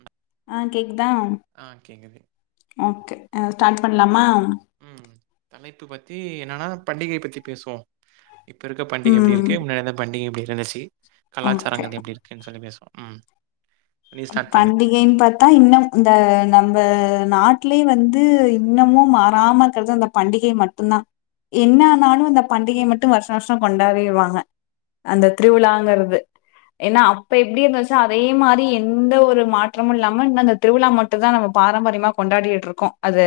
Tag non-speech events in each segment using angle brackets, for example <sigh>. ம் ஆ கேக் ஆ கேக்குது ஓகே அ ஸ்டார்ட் பண்லாமா ம் தலைப்பு பத்தி என்னன்னா பண்டிகை பத்தி பேசுவோ இப்ப இருக்க பண்டிக எப்டி ம் இருக்கு முன்னா இருந்த பண்டிக எப்டி இருக் என்னசி ஓகே கலாச்சாரங்கள் எப்படி இருக்குன்னு சொல்லி பேசுவோ ம் நீ ஸ்டார்ட் பண்ணு. பண்டிகைன்னு பாத்தா இன்னு இந்த நம்ப நாட்டுலயே வந்து இன்னமு மாறாம இக்கறது அந்த பண்டிகை மட்டும் தா என்னனாலு அந்த பண்டிகையை மட்டும் வருஷா வருஷம் கொண்டாடிறுவாங்க அந்த திருவிளாங்கிறது ஏன்னா அப்ப எப்டி இருச்சா அதே மாரி எந்த ஒரு மாற்றமு இல்லாம இன்ன அந்த திருவிலா மட்டு தா நம்ம பாரம்பரியமா கொண்டாடிட்டுருக்கோ அது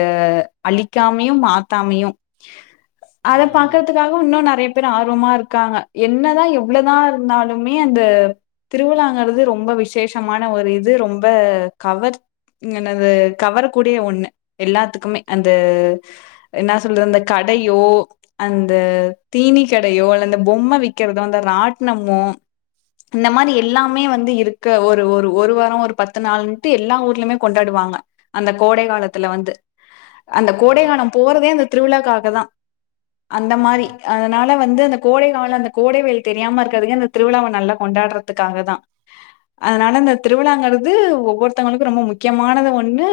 அழிக்காமையு மாத்தாமையு அத ம், ம், பாக்குறதுக்காக இன்னு நெறைய பேர் ஆர்வமா இருக்காங்க என்னதா எவ்வளவுதா இருந்தாலுமே அந்த திருவிழாங்கிறது ரொம்ப விசேஷ மான ஒரு இது ரொம்ப கவர் என்னாது கவரக்கூடிய ஒண்ணு எல்லாத்துக்குமே அந்த என்னா சொல்றது அந்த கடையோ அந்த தீனி கடையோ அல்ல பொம்ம விக்கிறதோ அந்த ராட்னமு இந்த மாரி எல்லாமே வந்து இருக்க ஒரு ஒரு ஒரு வாரம் ஒரு பத்து நாளுன்டு எல்லா ஊர்லயுமே கொண்டாடுவாங்க அந்த கோடை காலத்துல வந்து அந்த கோடை ம். காலம் போறதே அந்த திருவிழாக்காக தா அந்த மாதிரி உண்மதான். அதனால வந்து அந்த கோடை கால அந்த கோடைவெயில் தெரியாம இருக்கிறதுங்க இந்த திருவிழாவ நல்லா கொண்டாடுறதுக்காக தா அதனால இந்த திருவிழாங்கறது ஒவ்வொருத்தவங்களுக்கும் ரொம்ப முக்கியமானது ஒண்ணு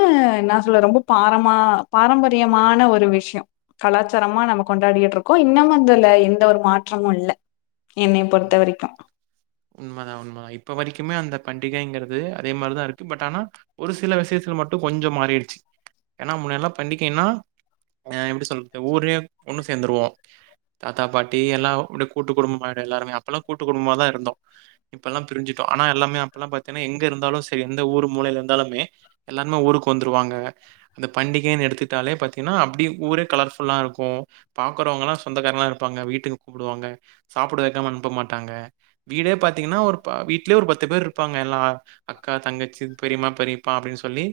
சொல்ற ரொம்ப பாரமா பாரம்பரியமான ஒரு விஷயம் கலாச்சாரமா நம்ம கொண்டாடிற்றுயிருக்கோம் இன்னமும் அதுல எந்த ஒரு மாற்றமும் இல்ல என்னைய பொறுத்த வரைக்கு உண்மைதான் உண்மைதான் இப்ப வரைக்குமே அந்த பண்டிகைங்கிறது அதே மாரிதா இருக்கு பட் ஆனா ஒரு சில விஷயித்துல மட்டு கொஞ்சம் மாறிடுச்சு ஏன்னா முன்னல்லா பண்டிகைன்னா அ எப்டி சொல்றது ஊரே ஒன்னு சேந்துருவோ தாத்தா பாட்டி எல்லா கூட்டு குடும்பமா எல்லாருமே அப்பலா கூட்டு குடும்பமாதா இருந்தோ இப்பதா பிரிஞ்சுட்டோ ஆனா எல்லாமே அப்பல்லா பாத்தீங்கன்னா எங்க இருந்தாலு சேந்து ஊர் மூலையில இருந்தாலுமே எல்லாருமே ஊருக்கு வந்துருவாங்க அந்த பண்டிகைன்னு எடுத்துட்டாலே பாத்தீங்கன்னா அப்டி ஊரே கலர்ஃபுல்லா இருக்கு பாக்குறவங்க எல்லா சொந்தக்காரல்லா இருப்பாங்க வீட்டுக்கு கூப்டுவாங்க சாப்பிட வைக்காம அனுப்ப மாட்டாங்க வீடே பாத்தீங்கன்னா ஒரு வீட்லயே ஒரு பத்து பேர் இருப்பாங்க எல்லா அக்கா தங்கச்சி பெரிமா பெரிப்ப அப்படின்னு சொல்லி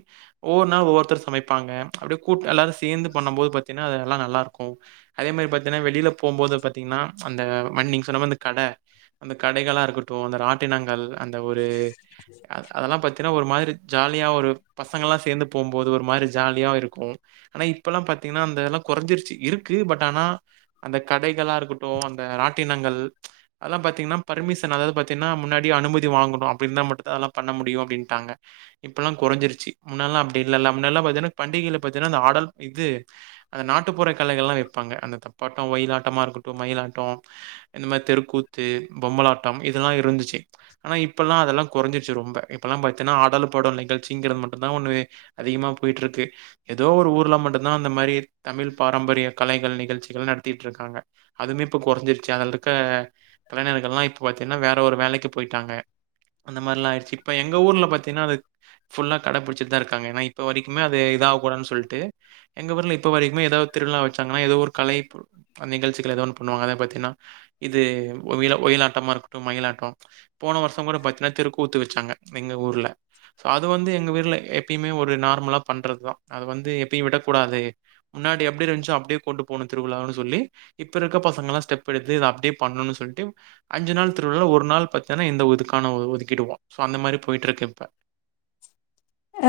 ஒவ்வொரு நாள் ஒவ்வொருத்தரும் சமைப்பாங்க அப்படியே கூட்டா எல்லாரும் சேந்து பண்ணம்போது பாத்தினா அதெல்லா நல்லாருக் கு அதே மாரி பாத்தீனா வெளில போம்போது பாத்தீங்கன்னா அந்த ஆமா நீங்க சொன்ன மாரி அந்த கட அந்த கடைகளா இருக்கட்டு அந்த ரா தினங்கள் அந்த ஒரு அதெல்லாம் பத்தி ஏன்னா ஒரு மாதிரி ஜாலியா ஒரு பசங்கள்லா சேந்து போம் போது ஒரு மாரி ஜாலியா இருக்கு ஆனா இப்பல்லா பாத்தீங்கன்னா அந்ததுலா கொறைஞ்சிருச்சு இருக்கு பட் ஆனா அந்த கடைகளா இருக்கட்டு அந்த ராட் ராட்டினங்கள் அதெல்லாம் பாத்தீங்கன்னா பர்மிசன் அதாவது பாத்தீங்கன்னா முன்னாடி அனுமதி வாங்கணும் அப்படிருந்தா மட்டுந்தா பண்ண முடியும்டாங்க இப்பெல்லாம் குறைஞ்சிருச்சு முன்னெல்ல அப்படி இல்ல முன்னல்லா பாத்தீன்னா பண்டிகையில பாத்தீன்னா இந்த ஆடல் இது அந்த நாட்டுப்புற கலைகளெல்லாம் வைப்பாங்க அந்த தப்பாட்டம் ஒயிலாட்டமா இருக்கட்டும் மயிலாட்டம் இந்த மாதிரி தெருக்கூத்து பொம்பலாட்டம் இதெல்லாம் இருந்துச்சு ஆனா இப்பெல்லா அதெல்லா கொறஞ்சிருச்சு ரொம்ப இப்பெல்லா பாத்தீன்னா ஆடலு பாடலு நிகழ்ச்சிங்கறது மட்டுதா ஒண்ணு அதிகமா போயிட்ருக்கு ஏதோ ஒரு ஊர்ல மட்டுதா அந்த மாரி தமிழ் பாரம்பரிய கலைகள் நிகழ்ச்சிகள் நடத்திட்ருக்றாங்க அதுமே இப்ப கொறஞ்சிருச்சு சேனல் இருக்க கலைஞர்களா இப்ப பாத்தின்னா வேற ஒரு வேலைக்கு போய்ட்டாங்க அந்த மாரிலாயிருச்சு இப்ப எங்க ஊர்ல பாத்தீனா ஃபுள்ளா கடபிடிச்சுட்டுதா இருக்காங்க ஏன்னா இப்ப வரக்கின் இப்பமே அது இதாக கூடாதுனு சொல்ட்டு எங்க ஊர்ல இப்ப வரைக்குமே ஏதாவது திருவிழா வச்சாங்கன ஏதாவது ஒரு கலை நிகழ்ச்சிகள் ஏதோ ஒண்ணு பண்ணுவாங்க இது ஒயில ஒயிலாட்டமா இருக்கட்டூ மயிலாட்டோ போன வருஷ்ங்கூட பாத்தீன்னா தெருக்கூத்து வெச்சாங்க எங்க ஊர்ல சோ அது வந்து எங்க வீர்ல எப்பிமே ஒரு நார்மலா பண்றதுதா அது வந்து எப்பியு விடக்கூடாது முன்னாடி எப்டி இருந்ச்சோ அப்டியே கொண்டு போணுங் திருவிழானு சொல்லி இப்ப இருக்க பசங்கெல்லா ஸ்டெப் <unintelligible> பண்ணும்னு சொல்ட்டு அஞ்சு நாள் திருவிழாவுல ஒரு நாள் பாத்தீனா இந்த இதுக்கான ஒதுக்கிடுவோ அந்த மாரி போய்ட்ருக்கு இப்ப அ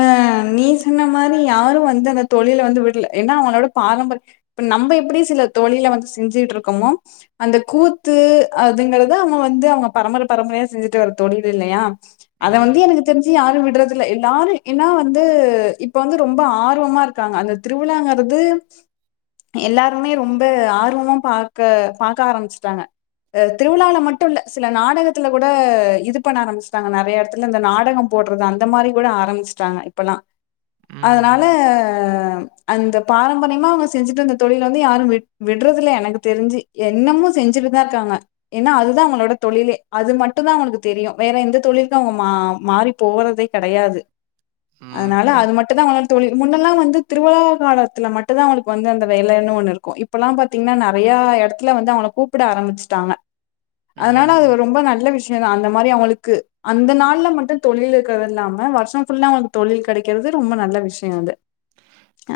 நீ சொன்ன மாரி யாரு வந்து அந்த தொழில வந்து விட்ல ஏன்னா அவங்ளோட பாரம்பரிய இப்ப நம்ப எப்புடி சில தொழில வந்து செஞ்சிட்ருக்கமோ அந்த கூத்து அதுங்குறத அவங்க வந்து அவங்க பரம்பர பரம்பரயா செஞ்சுட்டு வர தொழில் இல்லையா அத ம். வந்து எனக்கு தெரிஞ்சி யாரு விட்றதில்ல எல்லாரு ஏன்னா வந்து இப்ப வந்து ரொம்ப ஆர்வமா இருக்காங்க அந்த திருவிழாங்கறது எல்லாருமே ரொம்ப ஆர்வமா பாக்க பாக்க ஆரம்பிச்சுட்டாங்க அ திருவிழால மட்டு இல்ல சில நாடகத்துல கூட இது பண்ண ஆரம்பிச்சுட்டாங்க நறையடத்துல இந்த நாடகம் போட்றது அந்த மாரி கூட ஆரம்பிச் ச்சாங்க இப்பல்லா அதனால ம்ஹ்ம். அந்த பாரம்பரியமா அவங்க செஞ்சுட்டு வந்த தொழில் வந்து யாரு விட் விட்றதுல்ல எனக்கு தெரிஞ்சு என்னமு செஞ்சுட்டுதா இருக்காங்க ஏன்னா அதுதா அவங்களோட தொழிலே அது மட்டு தா அவங்ளுக்கு தெரியு வேற எந்த தொழிலுக்கு அவங்க மா மாறி போவரதே கெடயாது ம். அதனால புரியுது. அது மட்டுதா <unintelligible> தொழில் முன் மின்னெல்லா வந்து திருவிழா காலத்துல மட்டுதா அவங்களுக்கு வந்து அந்த வேலேன்னு ஒண்ணு இருக்கும் இப்பல்லா பாத்தீங்ன்னா நறையா எடத்துல வந்து அவங்கள கூப்புட ஆரம்பிச்சுட்டாங்க அதனால ம். அது ரொம்ப நல்ல விஷ் <unintelligible> அந்த மாரி அவுங்ளுக்கு அந்த நாள்ல மட்டு தொழில் இருக்றது இல்லாம வருஷ்ஷோ ஃபுல்லா வந்து தொழில் கடைக்கிறது ரொம்ப நல்ல விஷயோ அது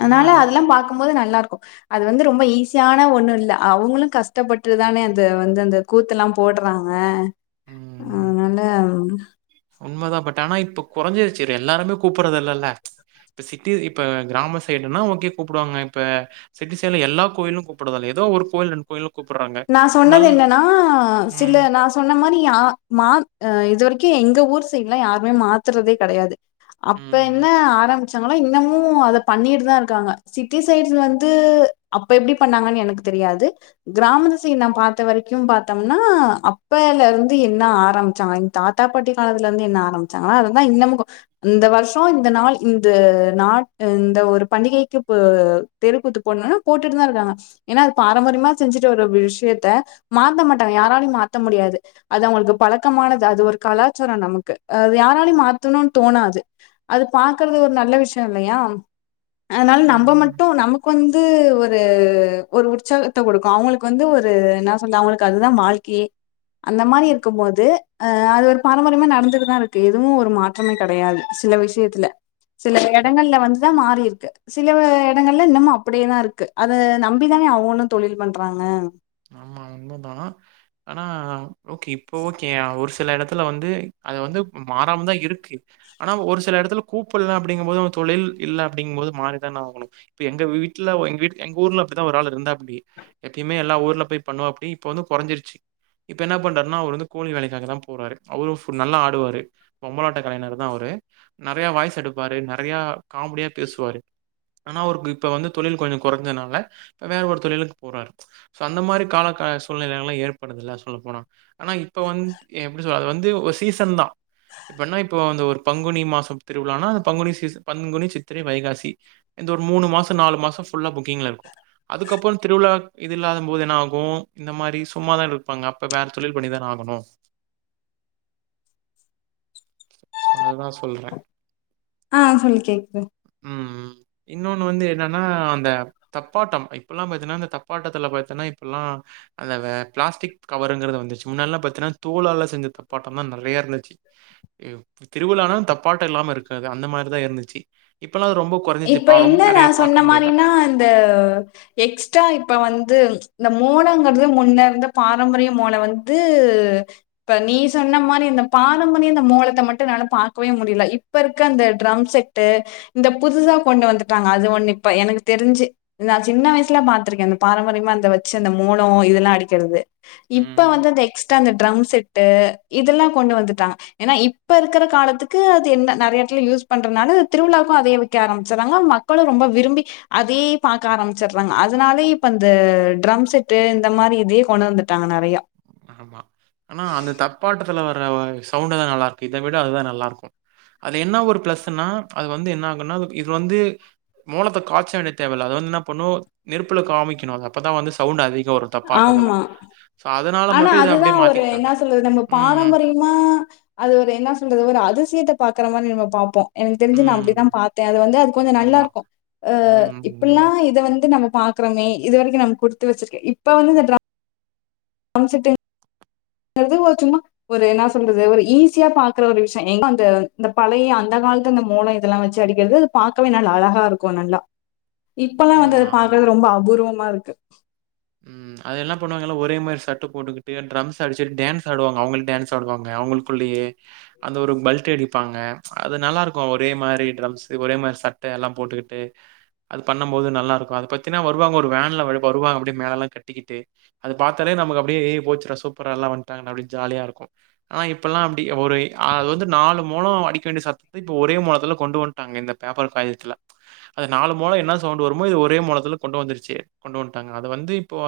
அதனால உண்மதான். அதல்லா பாக்கும்போது நல்லாருக்கு அது வந்து ரொம்ப ஈஸியான ஒண்ணு இல்ல அவங்களு கஷ்டப்பட்டுதானே அத வந்து அந்த கூத்தெல்லா போடறாங்க அதனால உண்மதா பட் ஆனா இப்போ கெறஞ்சிருச்சு ரே எல்லாருமே கூப்புறதுல்லல்ல இப்ப சிட்டி இப்ப கிராம சைடுன்னா ஓகே கூப்புடுவாங்க இப்ப சிட்டி சைட்ல எல்லா கோயிலும் கூப்புடதல்ல ஏதோ ஒரு கோயில் ரெண்ட் கோயிலு நா சொன்னது என்னன்னா சில ம். நா சொன்ன மாரி ஆ மாக் ம் இதுவரைக் கே எங்க ஊர் சைட்லா யாருமே மாத்தறதே கடையாது அப்ப என்ன ம். ஆரவூ ச்சாங்களா இன்னமு அத பண்ணிட்டு தா இருக்காங்க சிட்டி சைட்ஸ் வந்து அப்ப எப்டி பண்ணாங்கன்னு எனக்கு தெரியாது கிராமத்து சைட் நா பாத்த வரைக்கும் பாத்தோம்னா அப்பைல இருந்து என்ன ஆரம்ச்சாங்க எங் தாத்தா பாட்டி காலத்துலருந்தே னா ஆரம்பிச்சாங்கா லா அததா இன்னமு கோ இந்த வருஷோ இந்த நாள் இந்து நாள் இந்த ஒரு பண்டிகைக்கு பு தெருக்கூத்து போடணுன்னா போட்டுட்டு தா இருக்காங்க ஏன்னா அது பாரம்பரியமா செஞ்சிட்டு ஒரு விஷ்யத்த மாத்த மாட்டாங்க யாராலயு மாத்த முடியாது அது அவுங்ளுக்கு பழக்கமானது அது ஒரு கலாச்சாரோ நமக்கு யாராலயூ மாத்தணுனு தோணாது அது பாக்றது ஒரு நல்ல விஷ்யோ இல்லயா அதனால் ம். நம்ப மட்டு நமக்கு வந்து ஒர் து ஒரு உற்சாக த்து குடுக்கூ அவுங்ளுக்கு வந்து ஒரு என்ன சொல்ல அவுங்ளுக்கு அதுதா மாழ்க்கியே அந்த மாரி இருக்கும் மோது ஆ அது ஒரு பாரம்பரியமா நடந்துட்டுதா இருக்கு இதுவு ஒரு மாற்றமே கெடயாது சில விஷயத்துல சில ம். எடங்கள்ல வந்துதா மாறி இருக்கு சில வ இடங்கள்ல இன்னமு அப்புடே தா இருக்கு அத நம்பிதானே அவனுத் தொழில் பண்றாங்க ஆமா உண்மதா ஆனா ஓகே இப்போ ஓகே அ ஒரு ஸ் சில எடத்துல வந்து அது வந்து ம் மாறாம தா இருக்கு அனா ஒரு சில எடத்துல் கூப்புல்ல அப்டிங்க போது அவ தொழில் இல்ல அப்டிங்கு போது மாறிதான ஆகணு இப்ப எங்க வீட்ல ஒ எங்க வீட் எங்க ஊர்ல அப்டிதா ஒரு ஆள் இருந்தாப்டி எப்யுமே எல்லா ஊர் ள்ள போய் பன்னுவாப்டி இப்ப வந்து கொறஞ்சிருச்சு இப்ப என்ன பண்றார்னா அவுரு வந்து கூலி வேலைக்காக தா போறாரு அவரு ஃபு நல்லா ஆடுவாரு பொம்பலாட்ட கலைஞர் தா அவுரு நறயா வாய்ஸ் எடுப்பாரு நறயா காம்டியா பேஸ்வாரு ஆனா அவுர்க்கு இப்ப வந்து தொழில் கொஞ்சொ கொறஞ்சனால வேற ஒரு தொழிலுக் போறாரு சோ அந்த மாரி கால க சூழ்நலைல ஏற்படுதுல்ல சொல்ல போனா அனா இப்ப வந்த் எப்டி சொல் அது வந்து ஒ சீசன்தா இப்பன்னா இப்ப அந்த ஒரு பங்குனி மாசம் திருவிழான பங்குனி சீசு பங்குனி சித்திரை வைகாசி இந்த ஒரு மூனு மாச நாலு மாசம் ஃபுல்லா புக்கிங்ல இர்க்கு அதுக்கப்பறம் திருவிழா இத் இது இல்லாதம்போது என்ன ஆகு இந்த மாரி சும்மாதான் இரர்ப்பாங்க அப்ப வேற தொழில் பண்ணிதான ஆகணு சோ அதுதா சொல்ற ஆ சொல்லு கேக்து ம் இன்னொன்னு வந்து என்னனா அந்த தப்பாட்டம் இப்பல்லாம் பாத்தன்னா அந்த தப் பாட்டத்துல பாத்தன்னா இப்புலா அந்த வே ப்ளாஸ்டிக் கவருங்கறது வந்துச்சு முன்னட்லா பாத்தீன்னா தோலால செஞ்ச தப்பாட்டம் தா நறைய இர்ந்துச்சு யு திருவிழான தப்பாட்ட இல்லாம இருக்காது அந்த மாரிதா இர்ந்துச்சு இப் இப்ப என்ன நா சொன்ன முடியல. மாரினா அந்த எக்ஸ்டா இப் இப்ப வந்து இந்த மோளங்கறது முன்ன இருந்த பாரம்பரிய மோள வந்து இப்ப நீ சொன்ன மாரி இந்த பாரம்பரியம் இந்த மோளத்த மட்டு என்னாலே பாக்கவே முடியல இப்ப இருக்க அந்த ட்ரம் செட்டு இந்த புதுசா கொண்டு வந்துட்டாங்க அது ஒன்னு இப்ப எனகு தெரிஞ்சு நா சின்ன வய்சுல பாத்ருக்க அந்த பாரம்பரியமா அந்த வச்சு அந்த மோலம் இதல்லா அடிக்கறது இப்ப ம். வந்து அந்த எக்ஸ்டா அந்த ட்ரம் செட்டு இதுல்லா கொண்டு வந்துட்டாங்க ஏன்னா இப்ப இர்க்குற காலத்துக்கு அது என்ன நறைய எட்த்துல யூஸ் பண்றனால திருவிழாவுக்கு அதயே வித் கேரம்ச்சறாங்க மக்களு ரொம்ப விரும்பி அதே பாக்க ஆரம்ச்சற்றாங்க அதுனாலே இப் அந்த ட்ரம் செட்டு இந்த மாரி இதே கொண வந்துட்டாங்க நறயா ஆமா அனா அந்த தப்பாட்டத்துல வ <unintelligible> சவுண்டு தா நல்லார்க்கு இத விட அதுதா நல்லார்க்கு அது என்னா ஒரு ப்ளஸ்ஸுனா அது வந்து என்னாகுன்னா அது இது வந்து மோளத்த காச்ச வேண்டிய தேவல்ல அது வந் ன்னா பண்ணு நெருப்புல காமிக்கினு அத அப்பதா வந்து சவுண்டு அதி தோ ஒரு தப்பாட்டதுல சாத் இதனால மட் அதுதா ஒரு என்னா சொல்லுது நம்ம பாரம்பரியமா அது ஒரு என்ன சொல்றுது ஒரு அதுசியத்த பாக்குற மாரி நம்ம பாப்போ எனக்கு தெரிஞ்சு நா அப்டிதா ம். பாத்தே அது வந்து அது கொஞ்ச ஆமா. நல்லார்க்கு அ ம். இப்பில்லா ம். இத வந்து நம பாக்றமே இது வரக்கு நம்ம குடுத்து வச்சிர்க்கே இப்ப வந்து இந்த ட்ரா டிரம்செட்டிங் இது ஓ சும்மா ஒரு என்ன சொல்றது ஒரு ஈஸியா பாக்குற ஒரு விஷ்யம் ஏனா அந்த இந்த பழைய அந்த காலத்து இந்த மோளம் இதெல்லாம் வச்சு அடிக்கிறது அது பாக்கவே நல்ல அழகா இருக்கும் நல்லா இப்பெல்லாம் ம். வந்து அதை ஆமா. பாக்குறது ரொம்ப அபூர்வம் நா இருக்கு ம் அது என்னா பண்ணுவாங்கல்லா ஒரே மாரி சர்ட்டு போட்டுக்கிட்டு டரம்ஸ் அடிச்சுட்டு டான்ஸ் ஆடுவாங்க அவுங்களு டான்ஸ் ஆடுவாங்க அவுங்களுக்குள்ளேயே அந்த ஒரு பல்டி அடிப்பாங்க அது நல்லா இருக்கு ஒரே மாரி டிரம்ஸ் ஒரே மாரி சட்ட எல்லா போட்டுக்கிட்டு அது பண்ண போது நல்லா இருக்கு அத பாத்தினா வருவாங்க ஒரு வேன்ல வருவாங்க மேளமெல்லா கட்டிகிட்டு அத பாத்தாலே நமக்கு அப்படியே போச்சுரா சூப்பரா எல்லா வன்ட்டாங்க டா அப்டியே ஜாலியா இருக்கு ஆனா இப்பெல்லா அப்டி ஒரு அது வந்து நாலு மோளோ அடிக்க வேண்டிய சத்தத்த இப்ப ஒரே மோளத்துல கொண்டு வன்ட்டாங்க இந்த பேப்பர் காய்தத்துல ஆ நாலு மோளோ என்ன சவுண்ட் வருமோ இது ஒரே மோளத்துல கொண்டு வந்துருச்சி கொண்டு வன்ட்டாங்க அத வந்து இப்போ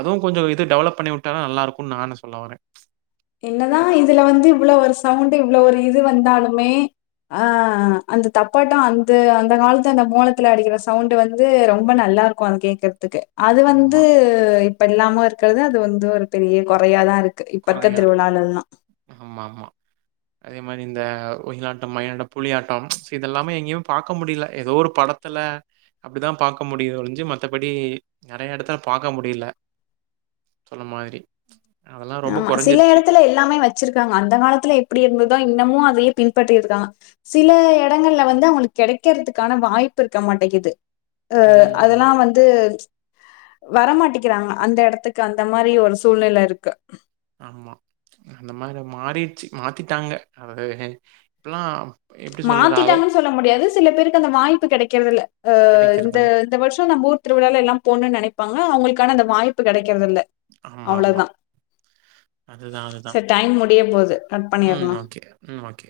அதுவு கொஞ்சோ இது டெவலப் பண்ணி விட்டாலு நல்லா இருக்கும் நானு சொல்ல வரே என்னதா இதுல வந்து இவ்வளவு ஒரு சவுண்ட் இவ்வளவு ஒரு இது வந்தாலுமே அஹ் அந்த தப்பாட்டம் அந்த அந்த காலத்து அந்த மோலத்துல அடிக்கிற சவுண்டு வந்து ரொம்ப நல்லா இருக்கும் அது கேக்கற ருக்கு அது வந்து ஆமா. இப்ப இல்லாம இருக்கிறது அது வந்து ஒரு பெரிய குறையா தான் இருக்கு இப்ப இருக்க கொறையாருக்கு திருவிழாலல்லா ஆமாமா அதே மாரி இந்த ஒயிலாட்டம் மயிலாட்டம் புலியாட்டம் ச் இதெல்லாமே எங்கேயு பாக்க முடியல ஏதோ ஒரு படத்துல அப்டிதான் பாக்க முடியுதொலிஞ்சு மத்தபடி நெறைய எடத்துல பாக்க முடியல சொன்ன மாதிரி அ ஆமா சில எடத்துல எல்லாமே வெச்சிருக்காங்க அந்த காலத்துல எப்படி இருந்ததோ இன்னமு பின்பற்றி இருக்கான் சில எடங்கள்ல வந்து அவங்களுக்கு கிடைக்கிறதுக்கான வாய்ப்பு இருக்க மாட்டேங்குது அஹ், ம். அதெல்லா வந்து வரமாட்டிக்கிறாங்க அந்த எடத்துக்கு அந்த மாரி ஒரு சூழ்நில இருக்கு ஆமா அந்த மாரி மாறிடுச்சு மாத்திட்டாங்க அது இப்பல்லாம் மாத்திட்டாங்கன் சொல்ல முடியாது சில பேருக்கு அந்த வாய்ப்பு கெடைக்கறதில்ல அஹ் இந்த கிடைக்கிறதில்ல. இந்த வர்ஷோ நம்ம ஊர் திருவிழால எல்லா போனுன் நெனைப்பாங்க அவங்களுக் க்கான அந்த வாய்ப்பு கெடை க்கறதில்ல அவ்ள ஆமாமா. தா அதுதான் அதுதான். சரி டைம் முடிய போது கட் ம். பண்ணிர்லா ஓகே. ம். ஓகே.